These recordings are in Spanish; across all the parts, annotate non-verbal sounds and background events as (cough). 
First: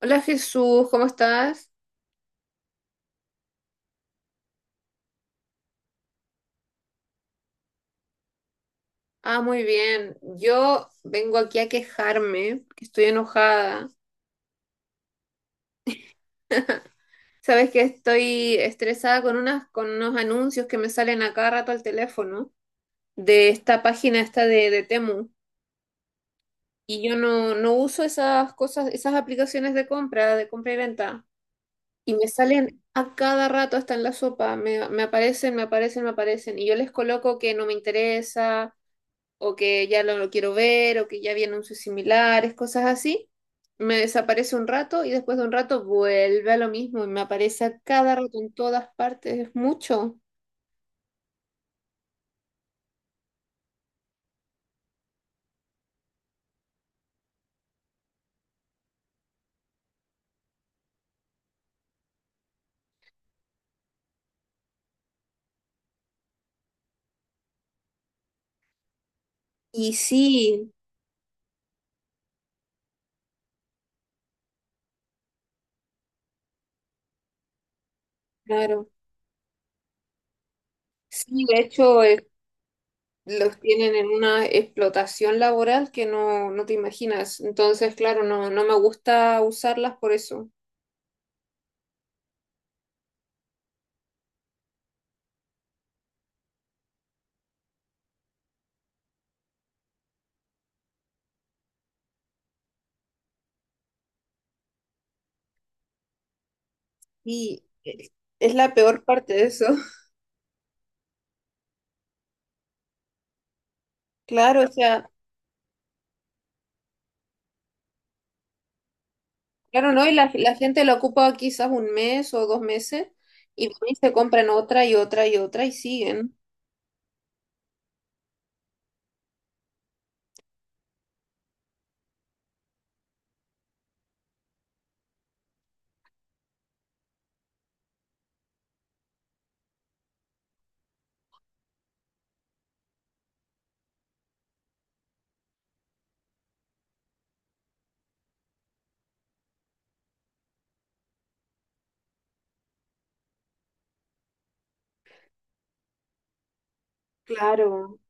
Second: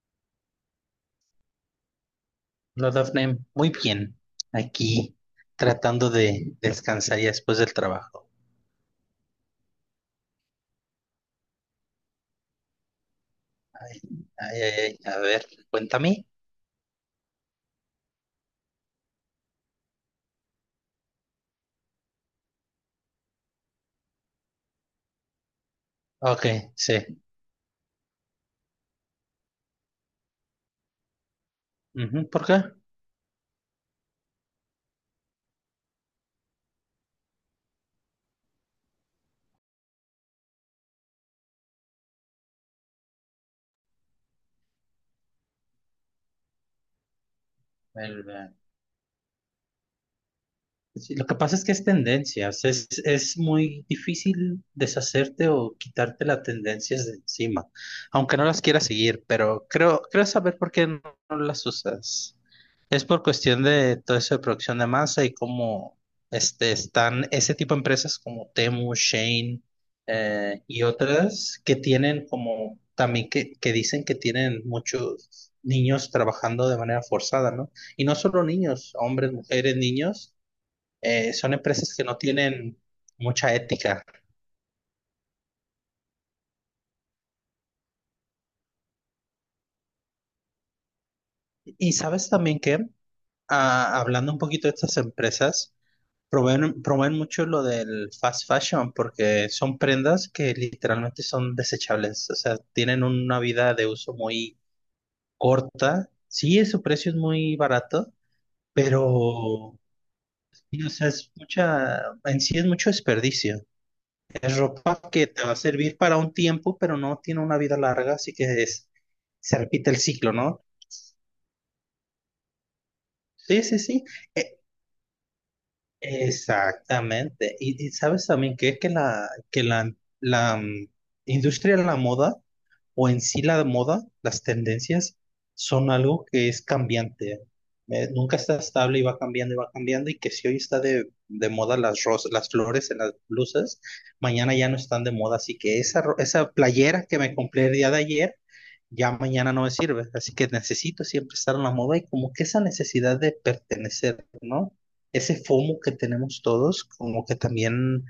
Hola Jesús, ¿cómo estás? No, Dafne, muy bien. Aquí tratando de descansar ya después del trabajo. Ah, muy bien. Yo vengo aquí a quejarme, que estoy enojada. Ay, ay, ay, ay, a ver, cuéntame. Sabes que estoy estresada con unos anuncios que me salen a cada rato al teléfono de esta página de Temu. Ok, Y yo sí. no uso esas cosas, esas aplicaciones de compra y venta. Y me Ujú, ¿por qué? salen a cada rato hasta en la sopa. Me aparecen, me aparecen, me aparecen. Y yo les coloco que no me interesa, o que ya no lo quiero ver, o que ya vi anuncios similares, cosas así. Me desaparece un rato y después de un rato vuelve a lo mismo y me aparece a cada El, rato eh, en todas partes, es mucho. sí, lo que pasa es que es tendencia. O sea, es muy difícil deshacerte o quitarte las tendencias de encima, aunque no las quieras seguir, pero creo, creo saber por qué no las usas. Es por cuestión de todo eso de producción de masa y cómo están ese tipo de empresas como Temu, Shane, Y sí, y otras que tienen como también que dicen que tienen muchos niños trabajando de manera forzada, ¿no? Y no solo claro. niños, hombres, mujeres, niños, Sí, son de empresas hecho, que no tienen mucha los tienen ética. en una explotación laboral que no te imaginas. Entonces, claro, no me gusta usarlas por eso. Y sabes también que, hablando un poquito de estas empresas, promueven, promueven mucho lo del fast fashion porque son prendas que literalmente son desechables, o sea, tienen una vida de uso muy corta. Sí, su precio es muy Y barato, es la peor parte de eso. pero (laughs) y, o sea, es mucha, en sí es mucho desperdicio. Es Claro, o ropa sea, que te va a servir para un tiempo, pero no tiene una vida larga, así que es, se repite claro, el ¿no? Y la, ciclo, la ¿no? gente la ocupa quizás un mes o dos meses, Sí, y van sí, y sí. se compran E- otra y otra y otra y siguen. Exactamente. Y sabes también que es que la industria de la moda o en sí la moda, las tendencias, son algo que es cambiante. Nunca está estable y va cambiando y va cambiando y que si hoy está de moda las rosas, las flores en las blusas, mañana ya no están de moda. Así que esa, esa playera que me compré el día de ayer ya mañana no me sirve, así que necesito siempre estar en la moda y como que esa necesidad de pertenecer, ¿no? Ese FOMO que tenemos todos, como que Claro. también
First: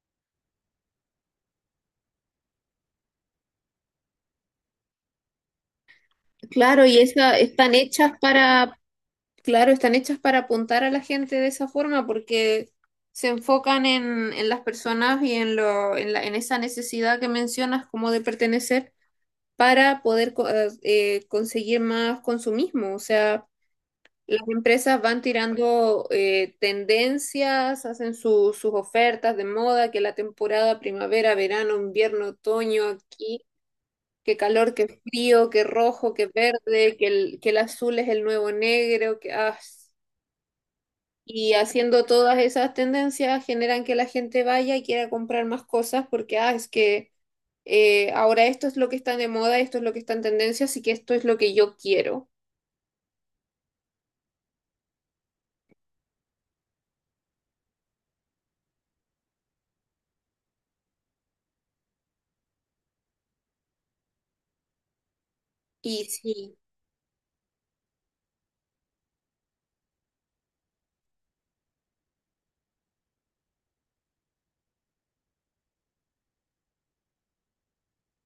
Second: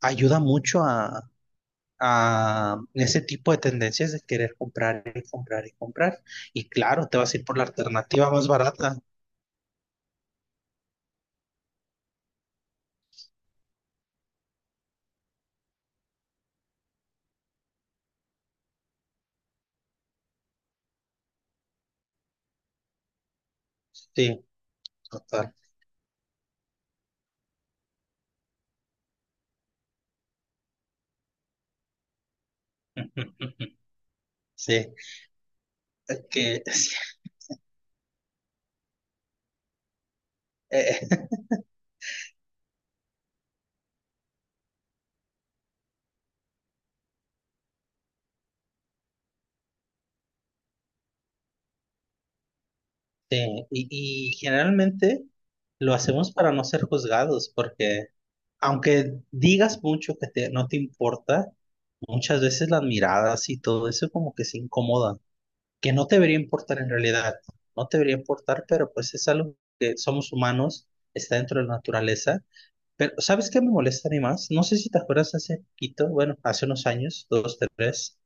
ayuda mucho a ese tipo de tendencias de querer comprar y comprar y comprar. Y Claro, y claro, te vas esa, a ir por la están hechas alternativa más para, barata. claro, están hechas para apuntar a la gente de esa forma, porque se enfocan en las personas y en en esa necesidad que mencionas como de pertenecer para poder conseguir más consumismo. O sea, las Sí, empresas van total. tirando tendencias, hacen sus ofertas de moda, que la temporada primavera, verano, invierno, otoño, aquí, (laughs) que calor, que Sí, frío, que rojo, que que, verde, que el azul es el nuevo negro, que, ah, eh, (laughs) y haciendo todas esas tendencias generan que la gente vaya y quiera comprar más cosas porque ah, es que ahora esto es lo que está de moda, esto es lo que está en tendencia, así que esto es lo que yo quiero. sí, y generalmente lo hacemos para no ser juzgados, porque aunque digas mucho que no te importa, muchas veces las miradas y todo eso como que se incomodan, que Y no te debería sí, importar en realidad, no te debería importar, pero pues es algo que somos humanos, está dentro de la naturaleza. Pero ¿sabes qué me molesta a mí más? No sé si te acuerdas hace poquito, bueno, hace unos años, dos, tres,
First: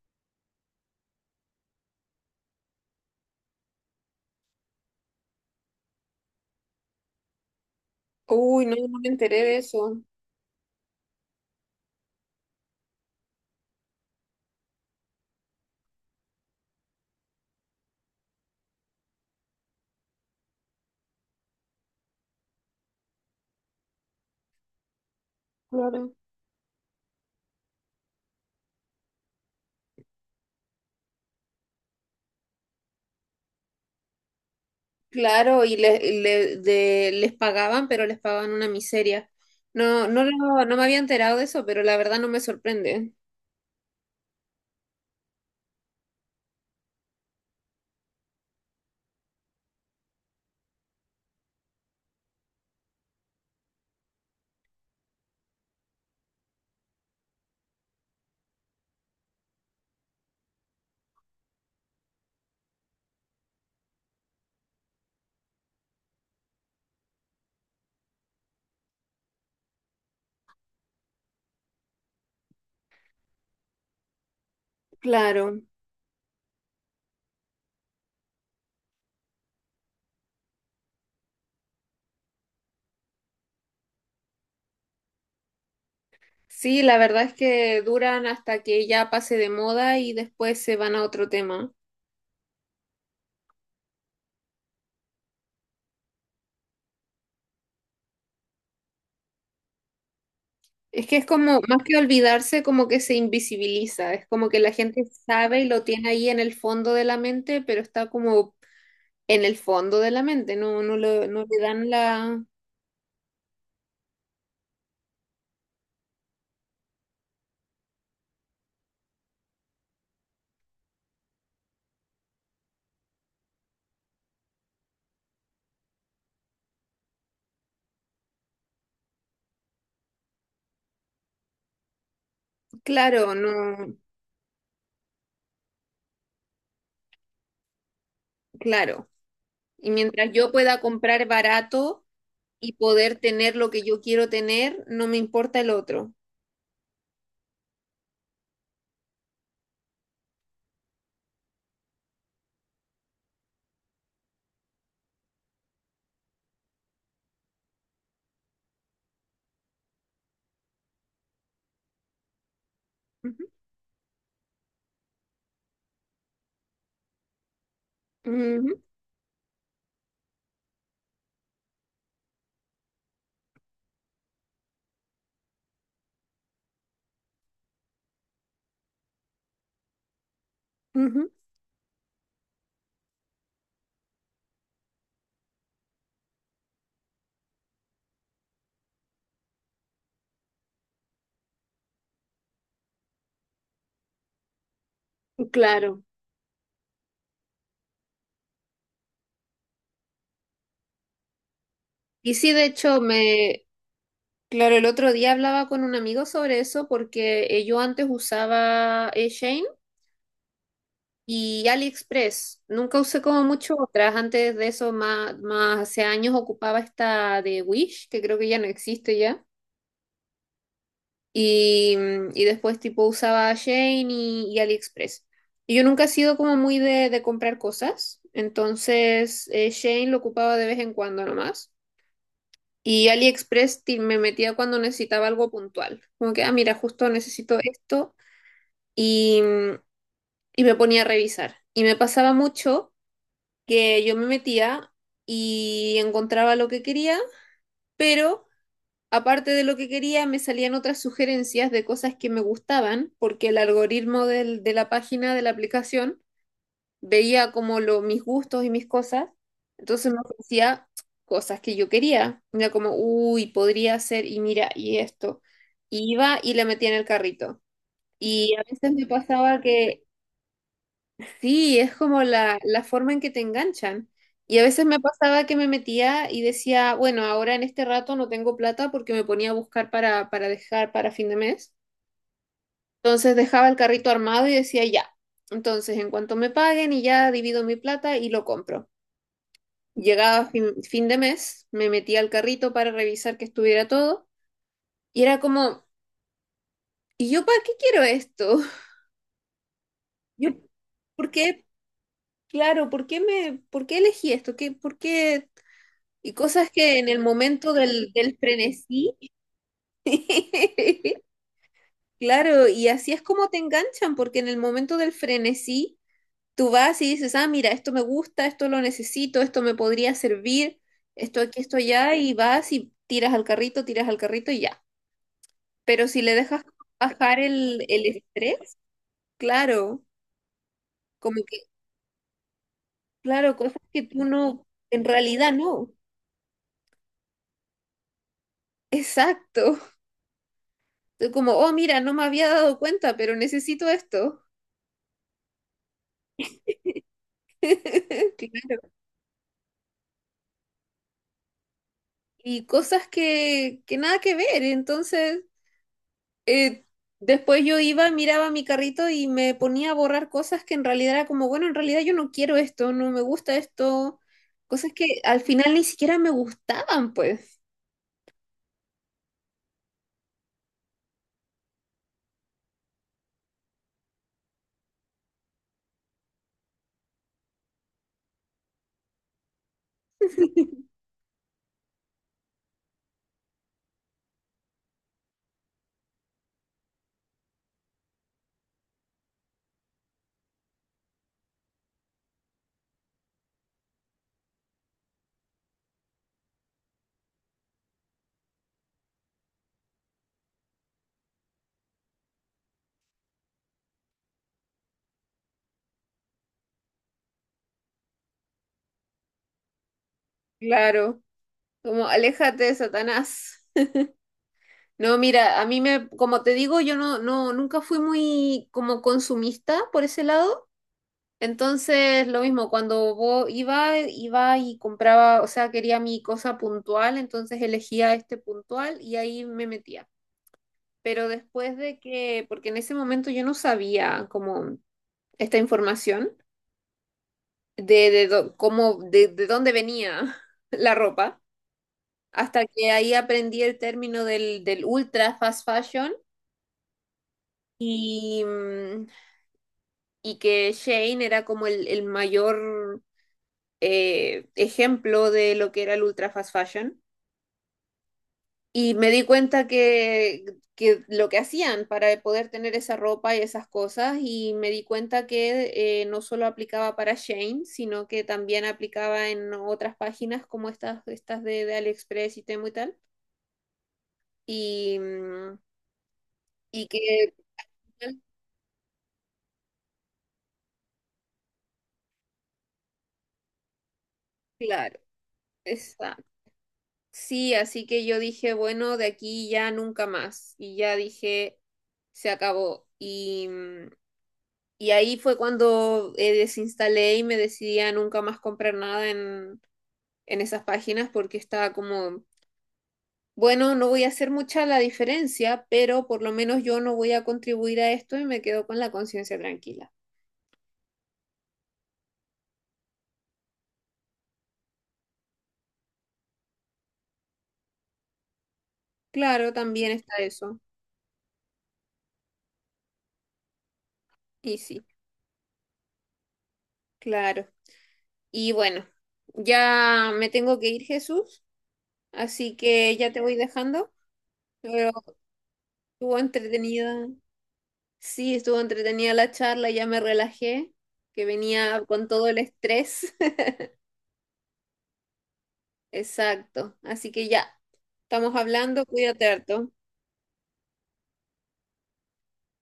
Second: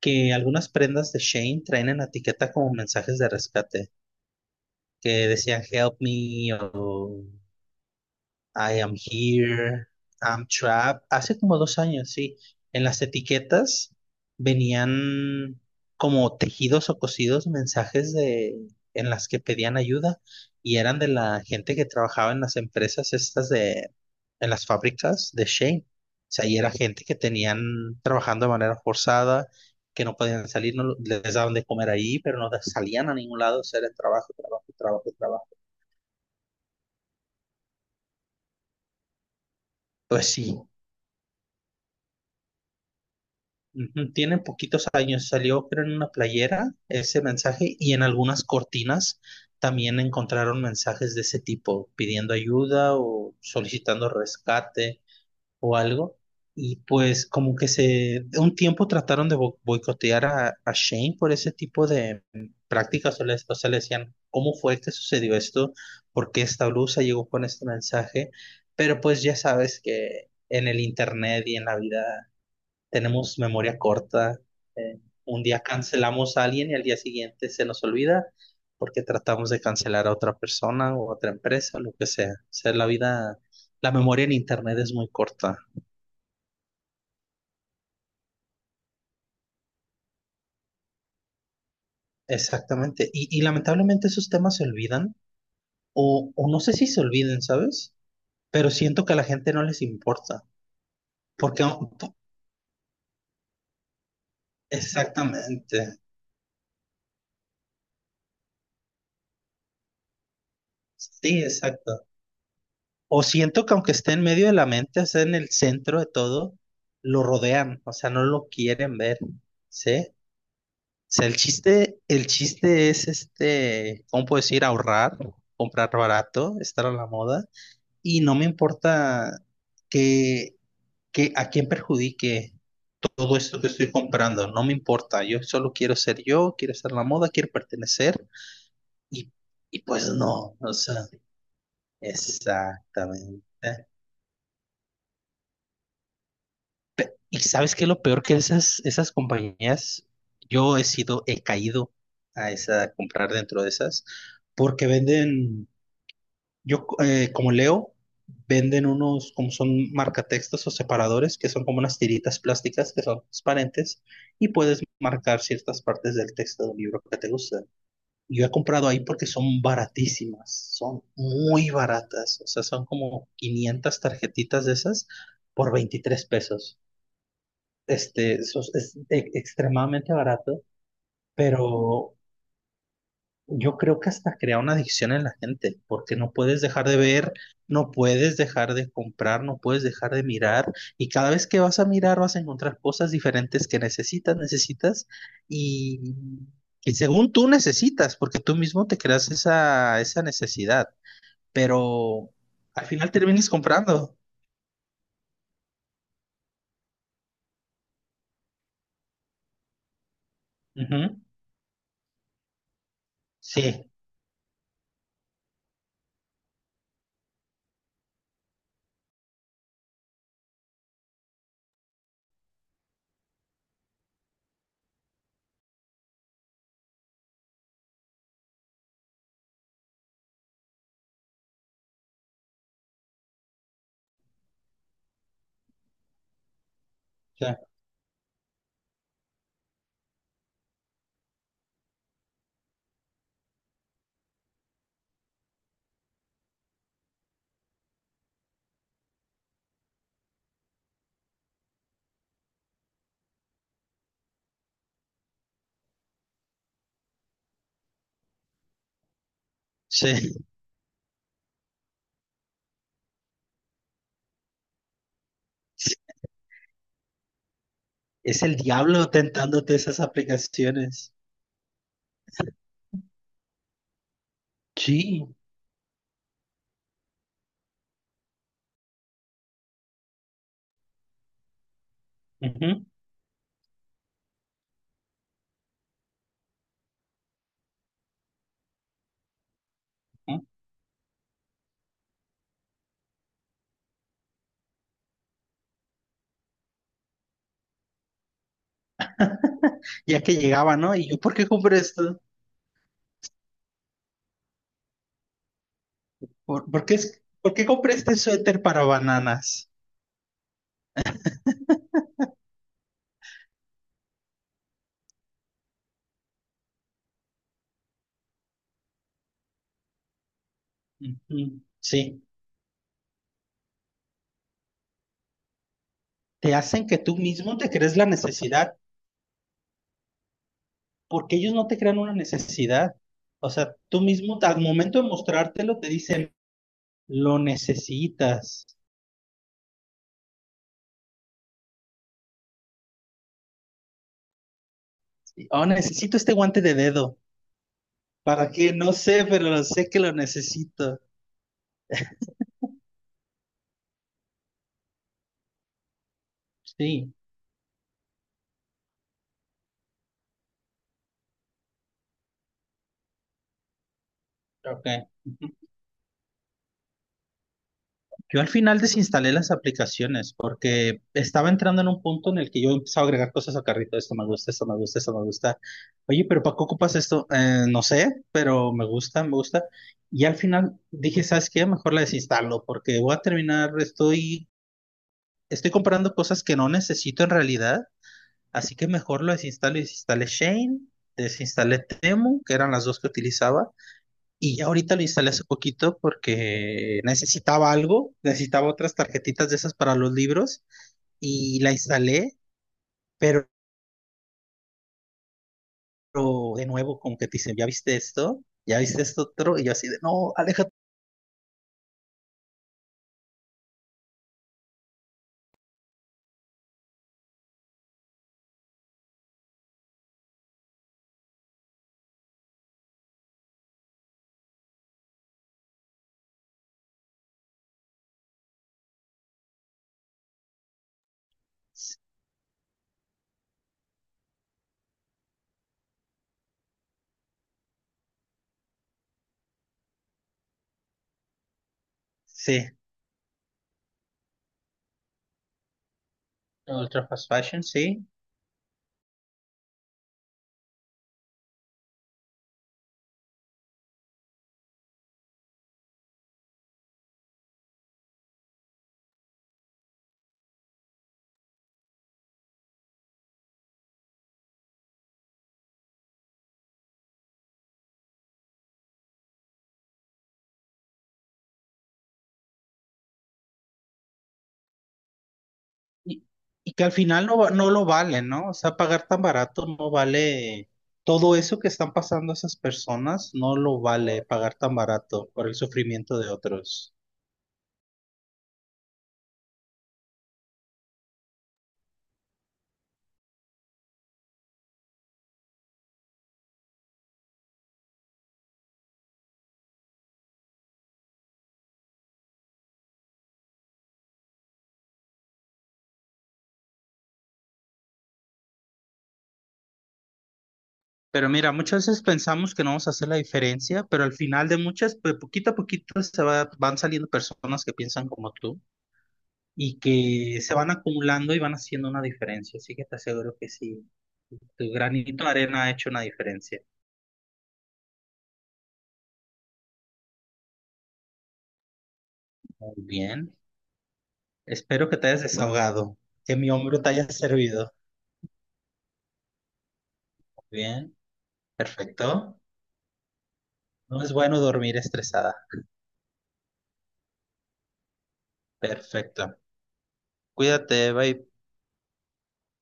que algunas prendas de Shane traen en la etiqueta como mensajes de rescate, que decían help me o uy, no, I am no me enteré de here, eso. I'm trapped. Hace como dos años, sí. En las etiquetas venían como tejidos o cosidos mensajes de, en las que pedían ayuda y eran de la gente que trabajaba en las empresas estas de, en las fábricas de Shane. Claro. O sea, y era gente que tenían trabajando de manera forzada, que no podían salir, no lo- les daban de comer ahí, pero no salían a ningún lado, o sea, era trabajo, trabajo, trabajo, trabajo. Claro, y les pagaban, pero les pagaban una miseria. No, Pues sí, no me había enterado de eso, pero la verdad no me sorprende. ujú, tiene poquitos años, salió creo en una playera ese mensaje y en algunas cortinas también encontraron mensajes de ese tipo, pidiendo ayuda o solicitando rescate o algo. Y pues como que se, de un tiempo trataron de boicotear a Shane por ese tipo de prácticas, o le, o sea, le decían, ¿cómo fue que sucedió esto? ¿Por qué esta blusa llegó con este mensaje? Pero pues ya sabes que en el internet y en la vida tenemos memoria corta. Un día Claro. cancelamos a alguien y al día siguiente se nos olvida porque tratamos de cancelar a otra persona o a otra empresa, lo que sea. O sea, la vida, la memoria en Internet es muy corta. Sí, la verdad es que duran hasta que ya pase de moda y después se van a otro tema. Exactamente. Y lamentablemente esos temas se olvidan o no sé si se olviden, ¿sabes? Pero siento que a la gente no les importa. Es que es como, Porque, más que olvidarse, como que se invisibiliza. Es como que la gente sabe y lo exactamente. tiene ahí en el fondo de la mente, pero está como en el fondo de la mente. No, Sí, no le dan exacto. la... O siento que aunque esté en medio de la mente, o sea, en el centro de todo, lo rodean, o sea, no lo quieren ver, ¿sí? O sea, el chiste es este, ¿cómo puedo decir? Ahorrar, comprar barato, estar a la moda, y no me importa que, que a quién perjudique Claro, todo esto que estoy no, comprando, no me importa, yo solo quiero ser yo, quiero estar a la moda, quiero pertenecer, claro. y, y Y pues mientras yo no, o pueda sea, comprar barato y poder exactamente. tener lo que yo quiero tener, no me importa el otro. Y sabes qué es lo peor que esas, esas compañías, yo he sido, he caído a esa, a comprar dentro de esas, porque venden, yo como leo, venden unos, como son marcatextos o separadores, que son como unas tiritas plásticas que son Ujú, transparentes y puedes marcar ciertas partes del texto de un libro que te gusta. Yo he ujú, comprado ahí porque son baratísimas, son muy baratas, o sea, son como 500 tarjetitas de esas por 23 pesos eso es, extremadamente barato, pero yo creo que hasta crea una adicción en la gente, porque no puedes dejar de ver, no puedes dejar de comprar, no puedes dejar de mirar, y cada vez que vas a mirar vas a encontrar cosas diferentes que necesitas, necesitas, ujú, claro. y, y según tú necesitas, porque tú mismo te creas esa, esa necesidad, pero Y sí, de al hecho, final terminas me... comprando. Claro, el otro día hablaba con un amigo sobre eso porque yo antes usaba Shein Ujú. y AliExpress. Nunca usé como mucho Sí, otras. Antes de eso, más hace años ocupaba esta de Wish, que creo que ya no existe ya. Y, y después tipo usaba Shein y AliExpress. Y yo nunca he sido como muy de comprar cosas, entonces Shein lo ocupaba de vez en cuando nomás. Y AliExpress me metía cuando necesitaba algo puntual. Como que, ah, mira, justo sí, necesito esto. Y, y me ponía a revisar. Y me pasaba mucho que yo me metía y encontraba lo que quería, pero aparte de lo que quería, me salían otras sugerencias de cosas que me gustaban, porque el algoritmo de la página de la aplicación veía como mis gustos y mis cosas, entonces me ofrecía cosas que yo quería. Era como, uy, podría ser, y mira, y esto. sí, Y iba y le metía en el carrito. es Y el a veces me diablo pasaba tentándote esas que aplicaciones. sí, es como la forma en que te enganchan. Y a veces me Sí. pasaba que me metía y decía, bueno, ahora en este rato no tengo plata porque me ponía a buscar para dejar para fin de mes. Ujú, Entonces dejaba el carrito armado y decía, ya. Entonces, en cuanto me paguen y ya divido mi plata y lo compro. ujú. Llegaba fin de mes, me metía al carrito para revisar que estuviera todo. Y era como, ¿y yo para qué quiero esto? (laughs) Ya que (laughs) Yo, llegaba, ¿no? Y yo, ¿por ¿por qué qué? compré esto? Claro, ¿por qué me, por qué elegí esto? ¿Qué, por qué? Y cosas ¿Por, por qué, que en el es- por qué momento compré este del suéter para frenesí, bananas? (laughs) claro, y así es como te enganchan, porque en el momento del frenesí, tú vas y dices, ah, mira, esto me gusta, esto lo necesito, esto me podría servir, esto aquí, Ujú, esto allá, sí, y vas y tiras al carrito y ya. Pero si le te dejas hacen que tú bajar mismo te crees el la estrés, necesidad, claro, porque como ellos que, no te crean una necesidad. O claro, sea, cosas tú que tú mismo, al no, momento en de realidad mostrártelo, te no. dicen, lo necesitas. Exacto. Tú como, oh, mira, no me había dado cuenta, pero necesito esto. Oh, necesito este guante de dedo. (laughs) ¿Para qué? Claro. No sé, pero sé que lo necesito. Y cosas que nada que ver. Entonces, eh, Sí, después yo iba, miraba mi carrito y me ponía a borrar cosas que en realidad era como, bueno, en realidad yo no quiero esto, no me gusta esto. ok. Cosas que al final ni siquiera me gustaban, pues. Yo al final desinstalé las aplicaciones porque estaba entrando en un punto en el que yo empezaba a agregar cosas a carrito. Esto me gusta, esto me gusta, esto me gusta. Oye, pero ¿para qué ocupas esto? No sé, pero me gusta, me gusta. Y al final dije, ¿sabes qué? Mejor la desinstalo porque voy a terminar, estoy, estoy comprando cosas que no necesito en realidad. Así que mejor lo desinstalo. Desinstalé Shane, desinstalé Temu, que eran las dos que utilizaba. Y ya ahorita lo instalé hace poquito porque necesitaba algo, necesitaba otras tarjetitas de esas para los libros y la instalé, pero de nuevo como que te dicen, ¿ya viste esto? ¿Ya viste esto otro? Y yo así de, no, aléjate. Claro, como aléjate, Satanás. No, mira, a mí me, como te digo, yo nunca fui muy como consumista por ese lado. Entonces, lo mismo, cuando iba y compraba, o sea, quería mi cosa puntual, entonces elegía este puntual y ahí me metía. Pero después de que, porque en ese momento yo no sabía como esta información de dó- cómo, de dónde venía (laughs) la ropa, Sí, hasta que ahí aprendí el término del ultra fast fashion ultra fast fashion, sí. y, mm, y que Shane era como el mayor ejemplo de lo que era el ultra fast fashion, y me di cuenta que lo que hacían para poder tener esa ropa y esas cosas, y me di cuenta que no solo aplicaba para Shane, sino que también aplicaba en otras páginas como estas de AliExpress y Temu y tal. Y, mm, Y, y que y al final que, no, no lo vale, ¿no? O sea, pagar tan barato no vale todo eso que están pasando esas personas, no lo vale pagar tan claro, barato por el sufrimiento exacto. de otros. Sí, así que yo dije, bueno, de aquí ya nunca más. Y ya dije, se acabó. Y, mm, y ahí fue cuando desinstalé y me decidí a nunca más comprar nada en, en esas páginas porque estaba como, bueno, no voy a hacer mucha la diferencia, pero por lo menos yo no voy a contribuir a esto y me quedo con la conciencia tranquila. Pero mira, muchas veces pensamos que no vamos a hacer la diferencia, pero al final de muchas, pues poquito a poquito van saliendo personas que piensan como tú Claro, y también está que se eso. van acumulando y van haciendo una diferencia. Así que te aseguro que sí, Y tu sí, granito de arena ha hecho una diferencia. claro. Y bueno, ya me tengo que ir, Jesús, así Muy que ya te bien. voy dejando, Espero pero que te hayas desahogado, estuvo que mi hombro te haya entretenida. servido. Sí, estuvo entretenida la charla, ya me Muy relajé, bien, que venía con todo el perfecto. estrés. No es bueno dormir estresada. Exacto. Así que ya, estamos hablando, cuídate Perfecto. harto. Cuídate, bye.